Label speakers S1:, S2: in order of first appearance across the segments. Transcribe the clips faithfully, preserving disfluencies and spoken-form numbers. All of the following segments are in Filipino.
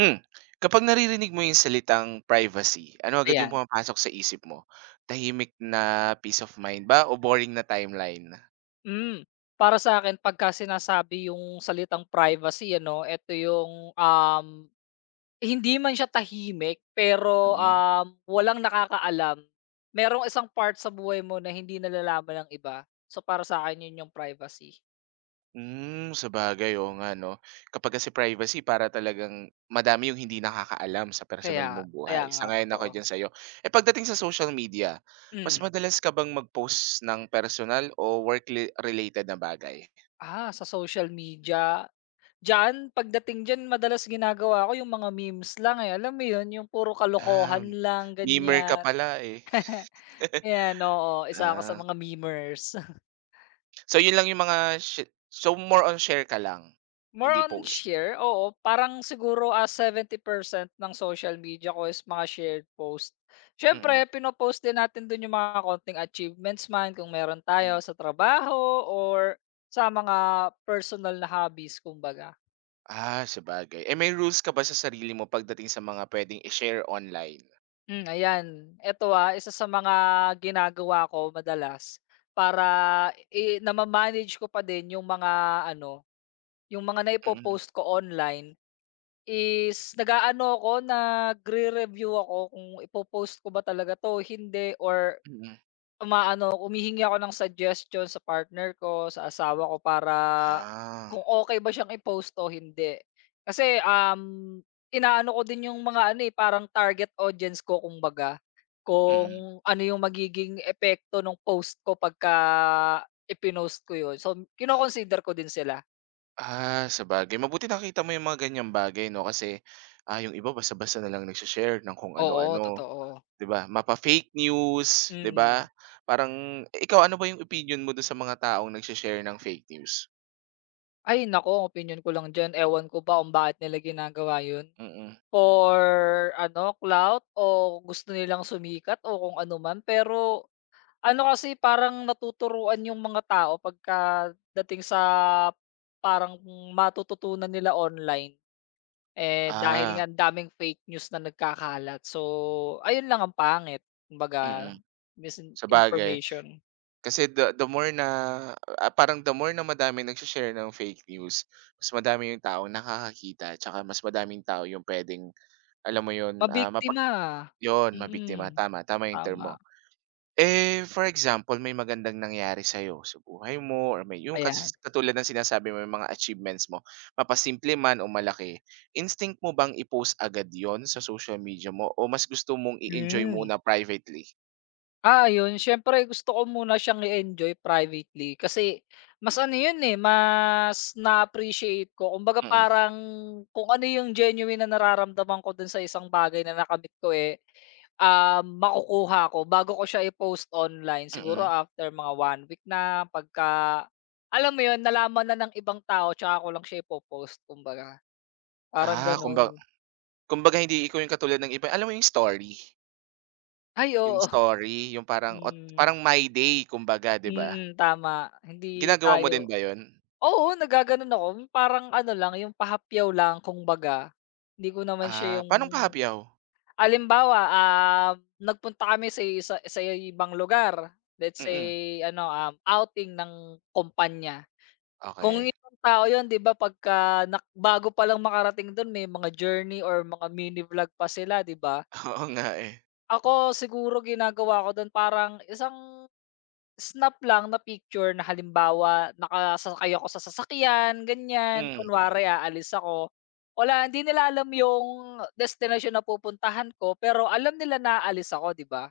S1: Hmm. Kapag naririnig mo yung salitang privacy, ano agad yung
S2: Ayan,
S1: pumapasok sa isip mo? Tahimik na peace of mind ba o boring na timeline?
S2: hmm. Para sa akin pagka sinasabi yung salitang privacy ano, eto yung, um, hindi man siya tahimik pero,
S1: Mhm. Mm.
S2: um, walang nakakaalam. Merong isang part sa buhay mo na hindi nalalaman ng iba. So, para sa'kin yun yung privacy.
S1: Hmm, sabagay, oo nga 'no. Kapag kasi privacy para talagang madami yung hindi nakakaalam sa personal
S2: Kaya
S1: mong
S2: kaya
S1: buhay.
S2: nga
S1: Sang-ayon ako
S2: totoo.
S1: diyan sa'yo. Eh, pagdating sa social media, mas
S2: Hmm.
S1: madalas ka bang mag-post ng personal o work related na bagay?
S2: Ah, sa social media, diyan pagdating diyan madalas ginagawa ko yung mga memes lang, eh, alam mo yun yung puro
S1: Ah,
S2: kalokohan lang,
S1: memer ka
S2: ganyan.
S1: pala, eh.
S2: Ayan, oo, isa ako sa
S1: Ah.
S2: mga memers.
S1: So yun lang yung mga shi so more on share ka lang,
S2: More
S1: hindi
S2: on
S1: post?
S2: share, oo. Parang siguro, ah, seventy percent ng social media ko is mga shared post.
S1: Mm,
S2: Siyempre pino-post din natin dun yung mga konting achievements man kung meron tayo
S1: hmm.
S2: sa trabaho or sa mga personal na hobbies kumbaga.
S1: Ah, sabagay. Eh, may rules ka ba sa sarili mo pagdating sa mga puwedeng i-share online?
S2: Hmm, ayan. Eto, ah, isa sa mga ginagawa ko madalas para i nama-manage ko pa din yung mga ano, yung mga
S1: Mm,
S2: naipo-post ko online. Is nag-aano ako, nagre-review ako kung ipo-post ko ba talaga 'to, hindi or
S1: mm.
S2: umaano, humihingi ako ng suggestion sa partner ko, sa asawa ko para
S1: Ah,
S2: kung okay ba siyang i-post o hindi. Kasi, um, inaano ko din yung mga ano, eh, parang target audience ko kumbaga,
S1: mm.
S2: kung ano yung magiging epekto ng post ko pagka ipinost ko yun. So, kinoconsider ko din sila.
S1: Ah, sabagay. Mabuti nakita mo yung mga ganyang bagay 'no, kasi, ah, yung iba basta-basta na lang nagshe ng kung
S2: Oo,
S1: ano-ano,
S2: totoo.
S1: 'di ba? Mapa-fake news, 'di ba?
S2: Mm.
S1: Parang eh, ikaw ano ba yung opinyon mo dun sa mga taong nagshe ng fake news?
S2: Ay naku, opinyon ko lang diyan, ewan ko ba kung bakit nila ginagawa yun,
S1: Mm.
S2: for ano, clout o gusto nilang sumikat o kung ano man. Pero ano kasi parang natuturuan yung mga tao pagkadating sa parang matututunan nila online. Eh, dahil
S1: Ah,
S2: nga ang daming fake news na nagkakalat. So, ayun lang ang pangit,
S1: mm.
S2: kumbaga
S1: Sabagay.
S2: misinformation.
S1: Kasi the the more na, ah, parang the more na madami nagshe-share ng fake news, mas madami yung taong nakakakita tsaka mas madaming tao yung puwedeng, alam mo yun, ah, mapag
S2: Mabiktima,
S1: yun,
S2: mm,
S1: mabiktima. Tama, tama yung term
S2: tama,
S1: mo. Eh, for example, may magandang nangyari sa'yo sa buhay mo or may yung kasi
S2: ayan,
S1: katulad ng sinasabi mo, yung mga achievements mo, mapasimple man o malaki, instinct mo bang i-post agad yon sa social media mo o mas gusto mong i-enjoy
S2: hmm.
S1: muna privately?
S2: Ah, ayun siyempre gusto ko muna siyang i-enjoy privately kasi mas ano yun, eh, mas na-appreciate ko kumbaga
S1: Mm,
S2: parang kung ano yung genuine na nararamdaman ko dun sa isang bagay na nakamit ko, eh, um, makukuha ko bago ko siya i-post online siguro
S1: mm.
S2: after mga one week na pagka alam mo yun nalaman na ng ibang tao tsaka ko lang siya ipopost post kumbaga, parang
S1: Ah, kumba
S2: ganun.
S1: Kumbaga hindi ikaw yung katulad ng iba, alam mo yung story?
S2: Ay
S1: Yung
S2: oo,
S1: story, yung parang ot
S2: hmm,
S1: parang My Day kumbaga, 'di ba?
S2: mm, tama hindi
S1: Ginagawa mo din
S2: tayo.
S1: ba yon?
S2: Oo, naggaganon ako. Parang ano lang, yung pahapyaw lang kumbaga. Hindi ko naman siya
S1: Ah,
S2: yung
S1: paano pa happy hour?
S2: halimbawa, um, nagpunta kami sa isa sa ibang lugar. Let's
S1: Mm.
S2: say ano, um, outing ng kumpanya. Kung
S1: Okey.
S2: yung ibang tao yun 'di ba pagka nak bago pa lang makarating dun may mga journey or mga mini vlog pa sila, 'di ba?
S1: Oo nga, eh.
S2: Ako siguro ginagawa ko dun parang isang Snap lang na picture na halimbawa nakasakay ako sa sasakyan, ganyan.
S1: Hmm.
S2: Kunwari aalis ako, wala hindi nila alam yung destination na pupuntahan ko, pero alam nila na aalis ako, 'di ba?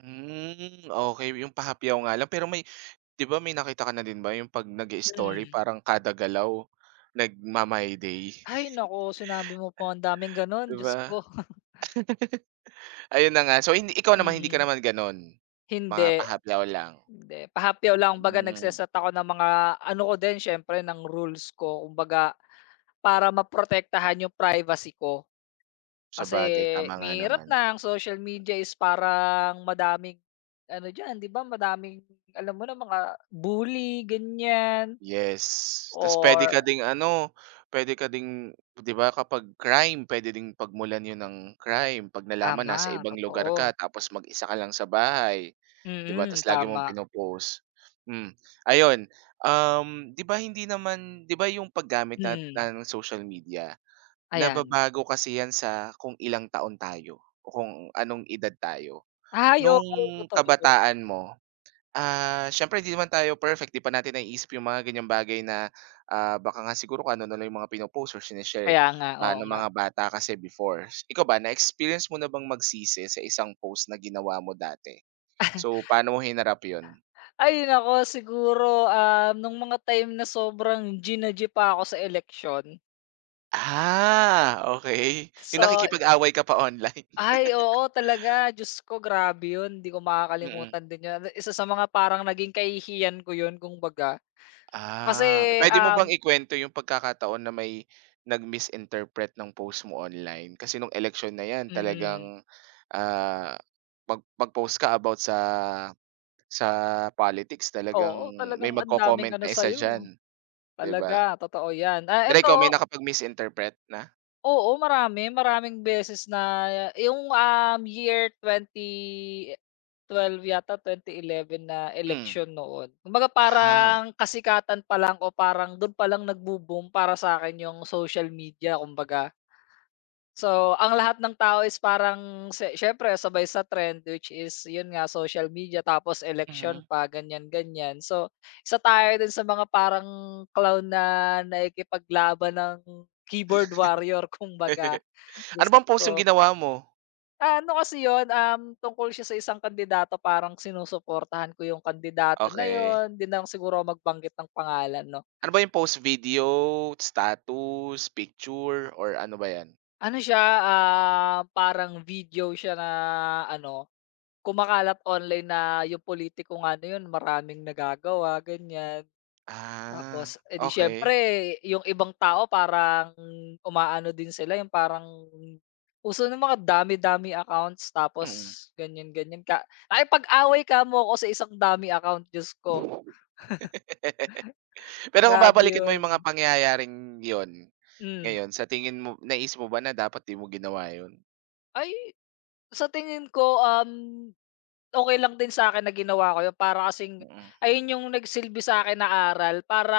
S1: Hmm, okey yung pa nga lang pero may 'di ba may nakita ka na din ba yung 'pag nag story
S2: Mm.
S1: parang kada galaw nagma-My Day,
S2: Hay naku, sinabi mo pa ang daming gano'n,
S1: 'di ba?
S2: Diyos ko.
S1: Ayun na nga, so hindi ikaw naman hindi ka
S2: Mm.
S1: naman gano'n? Mga
S2: Hindi,
S1: pa-happy hour lang?
S2: hindi. Pahapyaw lang kumbaga
S1: Hmm,
S2: nagse-set ako ng mga ano ko din siyempre ng rules ko kumbaga para maprotektahan yung privacy ko. Kasi
S1: sabagay tama nga
S2: mahirap
S1: naman.
S2: na ang social media is parang madaming ano diyan, 'di ba, madaming alam mo na mga bully ganyan
S1: Yes. Tapos, puwede
S2: or
S1: ka ding ano, puwede ka ding 'di ba kapag crime, puwede ding pagmulan 'yun ng crime 'pag nalaman nasa
S2: tama,
S1: ibang lugar
S2: totoo.
S1: ka tapos mag-isa ka lang sa bahay, 'di ba?
S2: Mm,
S1: Tapos, lagi mong
S2: tama,
S1: pino-post. Hmm, ayun, um, 'di ba hindi naman 'di ba yung paggamit nat
S2: mm,
S1: na ng social media,
S2: ayan.
S1: nababago kasi 'yan sa kung ilang taon tayo o kung anong edad tayo.
S2: Ay, oo,
S1: Nung
S2: totoo.
S1: kabataan mo. Ah, syempre hindi naman tayo perfect, 'di pa natin naiisip yung mga ganyang bagay na, ah, baka nga siguro kung ano na lang yung mga pino-post or shine-share,
S2: Kaya nga,
S1: ah,
S2: oo
S1: ng
S2: nga.
S1: mga bata kasi before. Ikaw ba, na-experience mo na bang magsisi sa isang post na ginawa mo dati? So, paano mo hinarap yun?
S2: Ay nako siguro, um nung mga time na sobrang ginaji pa ako sa election.
S1: Ah, okay. Yung
S2: So,
S1: nakikipag-away ka pa online.
S2: ay, oo talaga. Diyos ko, grabe 'yun. Hindi ko
S1: Mm.
S2: makakalimutan din 'yun. Isa sa mga parang naging kahihiyan ko 'yun kung baga.
S1: Ah,
S2: Kasi,
S1: puwede mo bang
S2: um
S1: ikuwento yung pagkakataon na may nag-misinterpret ng post mo online? Kasi nung election na 'yan
S2: mm.
S1: talagang, ah, mag mag-post ka about sa sa politics talagang
S2: Oo,
S1: may
S2: talagang ang daming
S1: magko-comment
S2: ano
S1: na isa diyan,
S2: sa'yo.
S1: 'di ba?
S2: Talaga, totoo 'yan. Ah,
S1: Pero ikaw may
S2: eto,
S1: nakapag-misinterpret na?
S2: oo, marami. Maraming beses na yung, um, year twenty twelve yata, twenty eleven na
S1: Hmm,
S2: election noon. Kumbaga
S1: ah,
S2: parang kasikatan pa lang o parang dun pa lang nagbo-boom para sa'kin yung social media kumbaga. So, ang lahat ng tao is parang si siyempre sabay sa trend which is yun nga social media tapos election
S1: mhm.
S2: pa ganyan, ganyan. So, isa tayo dun sa mga parang clown na nakikipaglaban ng keyboard warrior kumbaga,
S1: Ano
S2: Diyos
S1: bang post yung
S2: ko.
S1: ginawa mo?
S2: Ah, ano kasi yun, um, tungkol siya sa isang kandidato parang sinusuportahan ko yung kandidato na
S1: Okay.
S2: yun, 'di na lang siguro ako magbanggit ng pangalan 'no.
S1: Ano ba yung post, video, status, picture, or ano ba 'yan?
S2: Ano siya, ah, parang video siya na ano. Kumakalat online na yung politiko nga na yun maraming nagagawa, ganyan.
S1: Ah,
S2: Tapos, edi,
S1: okay.
S2: di yung ibang tao parang umaano din sila yung parang uso ng mga dami-dami accounts tapos
S1: Mm.
S2: ganyan, ganyan ka nakipag-away kamo ako sa isang dami account, Diyos ko,
S1: Pero kung
S2: grabe
S1: babalikan mo yung mga
S2: yun.
S1: pangyayaring yon
S2: Hmm.
S1: ngayon sa tingin mo naisip mo ba na dapat di mo ginawa yun?
S2: Ay, sa tingin ko, um okay lang din sa'kin na ginawa ko yun para kasing
S1: Mm.
S2: ayun yung nagsilbi sa'kin na aral para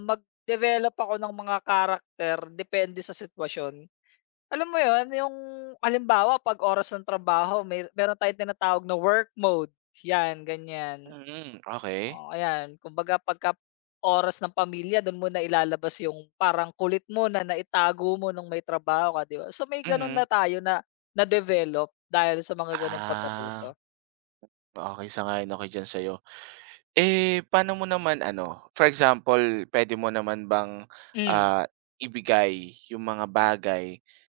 S2: mag-develop ako ng mga karakter depende sa sitwasyon. Alam mo yun, yung halimbawa 'pag oras ng trabaho may meron tayong tinatawag na work mode, yan ganyan.
S1: Mm, okay.
S2: Oo, ayan kumbaga pagka oras ng pamilya dun mo na ilalabas yung parang kulit mo na naitago mo nung may trabaho ka, 'di ba? So, may ganun na
S1: Mhm.
S2: tayo na na-develop dahil sa mga ganung
S1: Ah,
S2: pagkatuto.
S1: okey sang-ayon ako diyan sa'yo. Eh, paano mo naman ano, for example pwede mo naman bang,
S2: Hmm,
S1: ah, ibigay yung mga bagay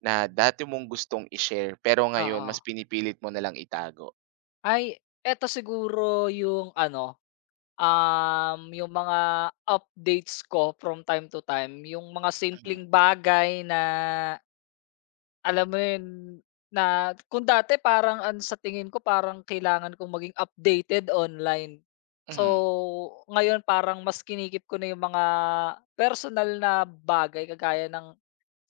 S1: na dati mong gustong i-share pero ngayon
S2: oo.
S1: mas pinipilit mo na lang itago?
S2: Ay, eto siguro yung ano, um, yung mga updates ko from time to time, yung mga
S1: Mhm.
S2: simpleng bagay na alam mo yun, na kung dati parang an sa tingin ko parang kailangan kong maging updated online. So,
S1: Mhm,
S2: ngayon parang mas kinikip ko na yung mga personal na bagay kagaya ng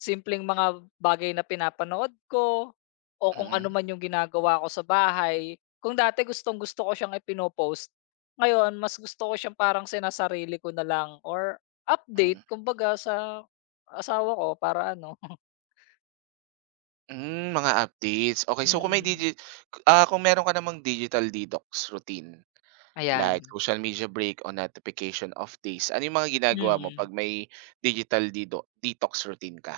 S2: simpleng mga bagay na pinapanood ko o kung ano
S1: mm,
S2: man yung ginagawa ko sa bahay. Kung dati gustong-gusto ko siyang ipinopost, ngayon mas gusto ko siyang parang sinasarili ko na lang or update
S1: mm.
S2: kumbaga sa asawa ko para ano.
S1: Hmm, mga updates. Okay, so kung may
S2: Mm.
S1: digi ah, kung meron ka namang digital detox routine,
S2: Ayan,
S1: like social media break o notification off days, ano yung mga ginagawa mo
S2: mm.
S1: 'pag may digital dedo detox routine ka?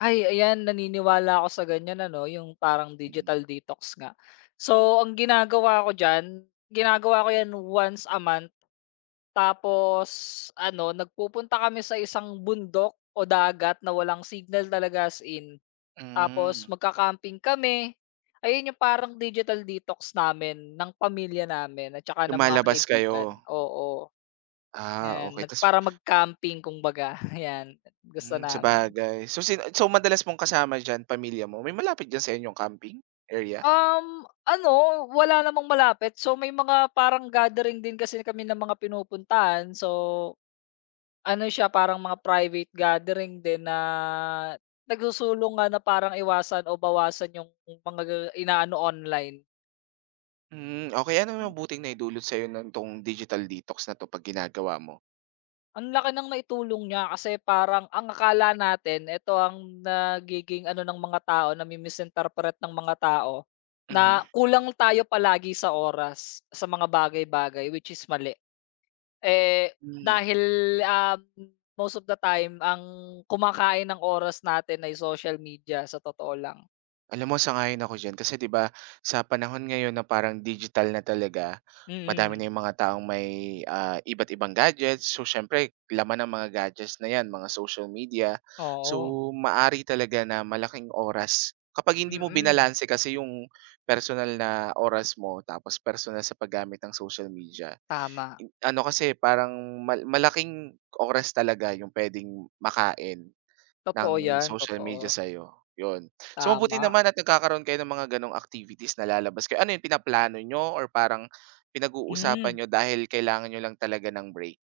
S2: Ay, ayan naniniwala ako sa ganyan ano, yung parang
S1: Mm.
S2: digital detox nga. So, ang ginagawa ko diyan, ginagawa ko 'yan once a month tapos ano, nagpupunta kami sa isang bundok o dagat na walang signal talaga as in.
S1: Hmm,
S2: Tapos magka-camping kami. Ayun yung parang digital detox namin ng pamilya namin at saka ng mga
S1: lumalabas kayo.
S2: kaibigan, oo.
S1: Ah,
S2: 'Yan,
S1: okay.
S2: nag
S1: Ta's
S2: para mag-camping kumbaga, ayan, gusto
S1: hmm,
S2: namin.
S1: sabagay. So sin, so madalas mong kasama diyan pamilya mo? May malapit diyan sa inyong camping area?
S2: Um, ano, wala namang malapit. So, may mga parang gathering din kasi kami ng mga pinupuntahan. So, ano siya, parang mga private gathering din na nagsusulong nga na parang iwasan o bawasan yung mga ga- inaano online.
S1: Hmm, okay. Ano yung mabuting naidulot sa'yo nitong digital detox na 'to 'pag ginagawa mo?
S2: Ang laki ng naitulong niya kasi parang ang akala natin, ito ang nagiging ano ng mga tao, nami-misinterpret ng mga tao,
S1: Mhm.
S2: na kulang tayo palagi sa oras, sa mga bagay-bagay, which is mali. Eh,
S1: Hmm.
S2: dahil, um, most of the time ang kumakain ng oras natin ay social media sa totoo lang.
S1: Alam mo sang-ayon ako diyan kasi 'di ba sa panahon ngayon na parang digital na talaga, madami na
S2: Mm,
S1: yung mga taong may, ah, iba't ibang gadgets. So siyempre laman ng mga gadgets na 'yan mga social media. So
S2: oo.
S1: maari talaga na malaking oras kapag hindi mo
S2: Mm,
S1: binalanse kasi yung personal na oras mo tapos personal sa paggamit ng social media.
S2: tama.
S1: in- Ano kasi parang mal malaking oras talaga yung puwedeng makain.
S2: Totoo
S1: Ng
S2: 'yan,
S1: social
S2: totoo.
S1: media sa'yo, yun. So mabuti
S2: Tama,
S1: naman at nagkakaroon kayo ng mga ganong activities na lalabas kayo. Ano yun, pinaplano niyo or parang pinag-uusapan
S2: hmm.
S1: niyo dahil kailangan niyo lang talaga ng break?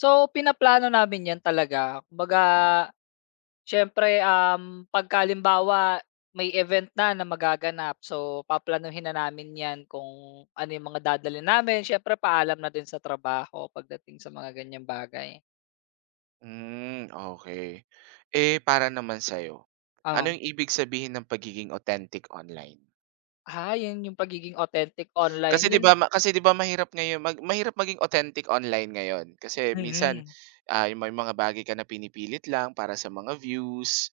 S2: So, pinaplano namin 'yan talaga kumbaga
S1: Mm.
S2: siyempre, um, pagka may event na na magaganap, so paplanuhin na namin 'yan kung ano yung mga dadalhin namin, siyempre paalam na din sa trabaho pagdating sa mga ganyang bagay.
S1: Hmm, okey. Eh, para naman sa'yo, ano
S2: Oo.
S1: yung ibig sabihin ng pagiging authentic online?
S2: Ah, 'yun yung pagiging authentic online,
S1: Kasi 'di
S2: 'yun
S1: ba ma kasi 'di ba mahirap ngayon mag mahirap maging authentic online ngayon. Kasi minsan,
S2: mm.
S1: ah, yung may mga bagay ka na pinipilit lang para sa mga views,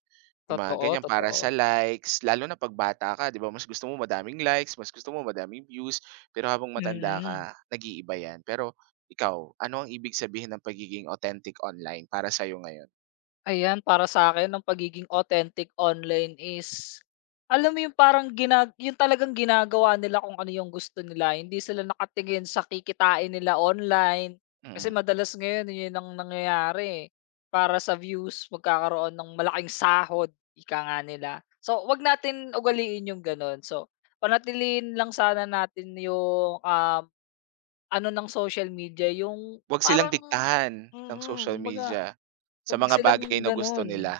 S1: yung mga
S2: Totoo,
S1: ganyan, para sa
S2: totoo.
S1: likes. Lalo na 'pag bata ka 'di ba mas gusto mo madaming likes, mas gusto mo madaming views, pero habang matanda
S2: Mm.
S1: ka nag-iiba 'yan. Pero ikaw, ano ang ibig sabihin ng pagiging authentic online para sa'yo ngayon?
S2: Ayan, para sa'kin ang pagiging authentic online is, alam mo yung parang gina yung talagang ginagawa nila kung ano yung gusto nila, hindi sila nakatingin sa kikitain nila online. Kasi
S1: Mm.
S2: madalas ngayon yun ang nangyayari, eh, para sa views magkakaroon ng malaking sahod, ika nga nila. So, 'wag natin ugaliin yung gano'n. So, panatilihin lang sana natin yung, um, ano ng social media yung
S1: 'Wag silang
S2: parang
S1: diktahan ng
S2: mm,
S1: social
S2: kumbaga
S1: media sa
S2: 'wag
S1: mga bagay
S2: silang
S1: na gusto
S2: gano'n.
S1: nila,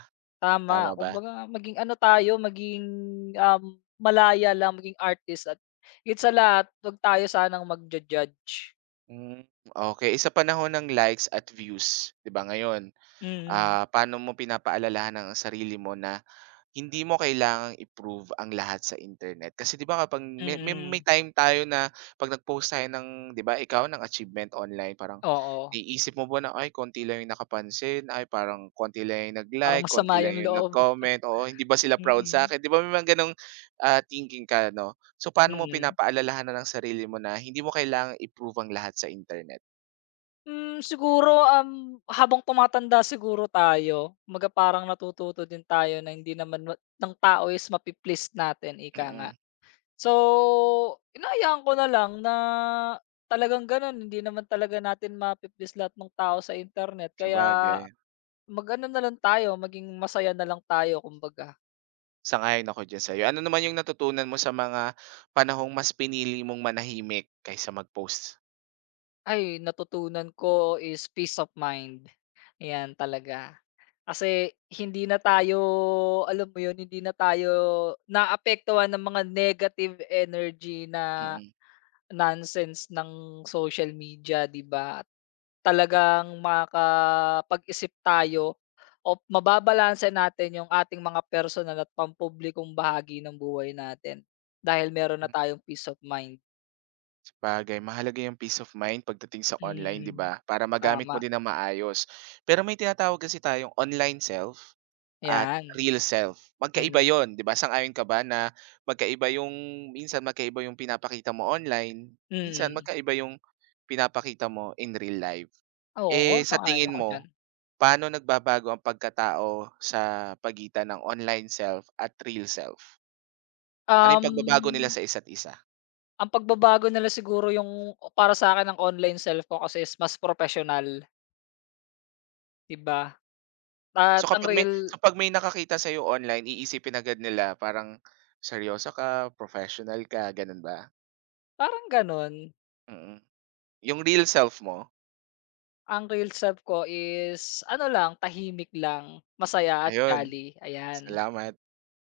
S1: tama
S2: Tama,
S1: ba?
S2: kumbaga maging ano tayo, maging, um, malaya lang, maging artist at higit sa lahat 'wag tayo sanang magju-judge.
S1: Hmm, okey. Eh, sa panahon ng likes at views, 'di ba ngayon,
S2: Mm,
S1: ah, paano mo pinapaalalahanan ang sarili mo na hindi mo kailangang i-prove ang lahat sa internet. Kasi 'di ba kapag may may may
S2: mm.
S1: time tayo na 'pag nag-post tayo ng 'di ba ikaw ng achievement online parang
S2: Oo,
S1: iniisip mo ba na, "Ay konti lang yung nakapansin, ay parang konti lang yung
S2: parang
S1: nag-like, konti
S2: masama
S1: lang
S2: yung
S1: yung
S2: loob.
S1: nag-comment, oo hindi ba sila proud sa
S2: Mm,
S1: sa'kin?" 'Di ba may mga gano'ng, ah, thinking ka 'no? So paano mo
S2: mm.
S1: pinapaalalahanan ang sarili mo na hindi mo kailangang i-prove ang lahat sa internet?
S2: Hmm, siguro, um, habang tumatanda siguro tayo, kumbaga parang natututo din tayo na hindi naman ma ng tao is mapi natin, ika nga.
S1: Mm,
S2: So, hinayaan ko na lang na talagang gano'n hindi naman talaga natin mapiplease lahat ng tao sa internet kaya
S1: sabagay.
S2: mag-ano na lang tayo, maging masaya na lang tayo kumbaga.
S1: Sang-ayon ako diyan sa'yo. Ano naman yung natutunan mo sa mga panahong mas pinili mong manahimik kaysa mag-post?
S2: Ay, natutunan ko is peace of mind, 'yan talaga. Kasi hindi na tayo, alam mo 'yun, hindi na tayo naapektuhan ng mga negative energy na
S1: Mm.
S2: nonsense ng social media, 'di ba? Talagang makapag isip tayo o mababalanse natin yung ating mga personal at pampublikong bahagi ng buhay natin dahil meron na
S1: Hmm,
S2: tayong peace of mind.
S1: sabagay mahalaga yung peace of mind pagdating sa online, 'di
S2: Mm,
S1: ba? Para magamit mo
S2: tama,
S1: din na maayos. Pero may tinatawag kasi tayong online self at
S2: 'yan.
S1: real self. Magkaiba
S2: Mm,
S1: 'yun, 'di ba? Sang-ayon ka ba na magkaiba yung minsan magkaiba yung pinapakita mo online, minsan
S2: mm.
S1: magkaiba yung pinapakita mo in real life.
S2: Oo,
S1: Eh, sa
S2: sang-ayon
S1: tingin
S2: ako diyan.
S1: mo, paano nagbabago ang pagkatao sa pagitan ng online self at real self? Ano yung pagbabago nila
S2: Um,
S1: sa isa't isa?
S2: ang pagbabago nila siguro yung para sa'kin ang online self ko kasi is mas professional, 'di ba?
S1: So
S2: At ang
S1: kapag may
S2: real
S1: kapag may nakakita sa'yo online iisipin agad nila parang seryoso ka, professional ka, ganun ba?
S2: parang gano'n.
S1: Mm. Yung real self mo,
S2: Ang real self ko is ano lang, tahimik lang, masaya at
S1: ayun,
S2: jolly, ayan.
S1: salamat.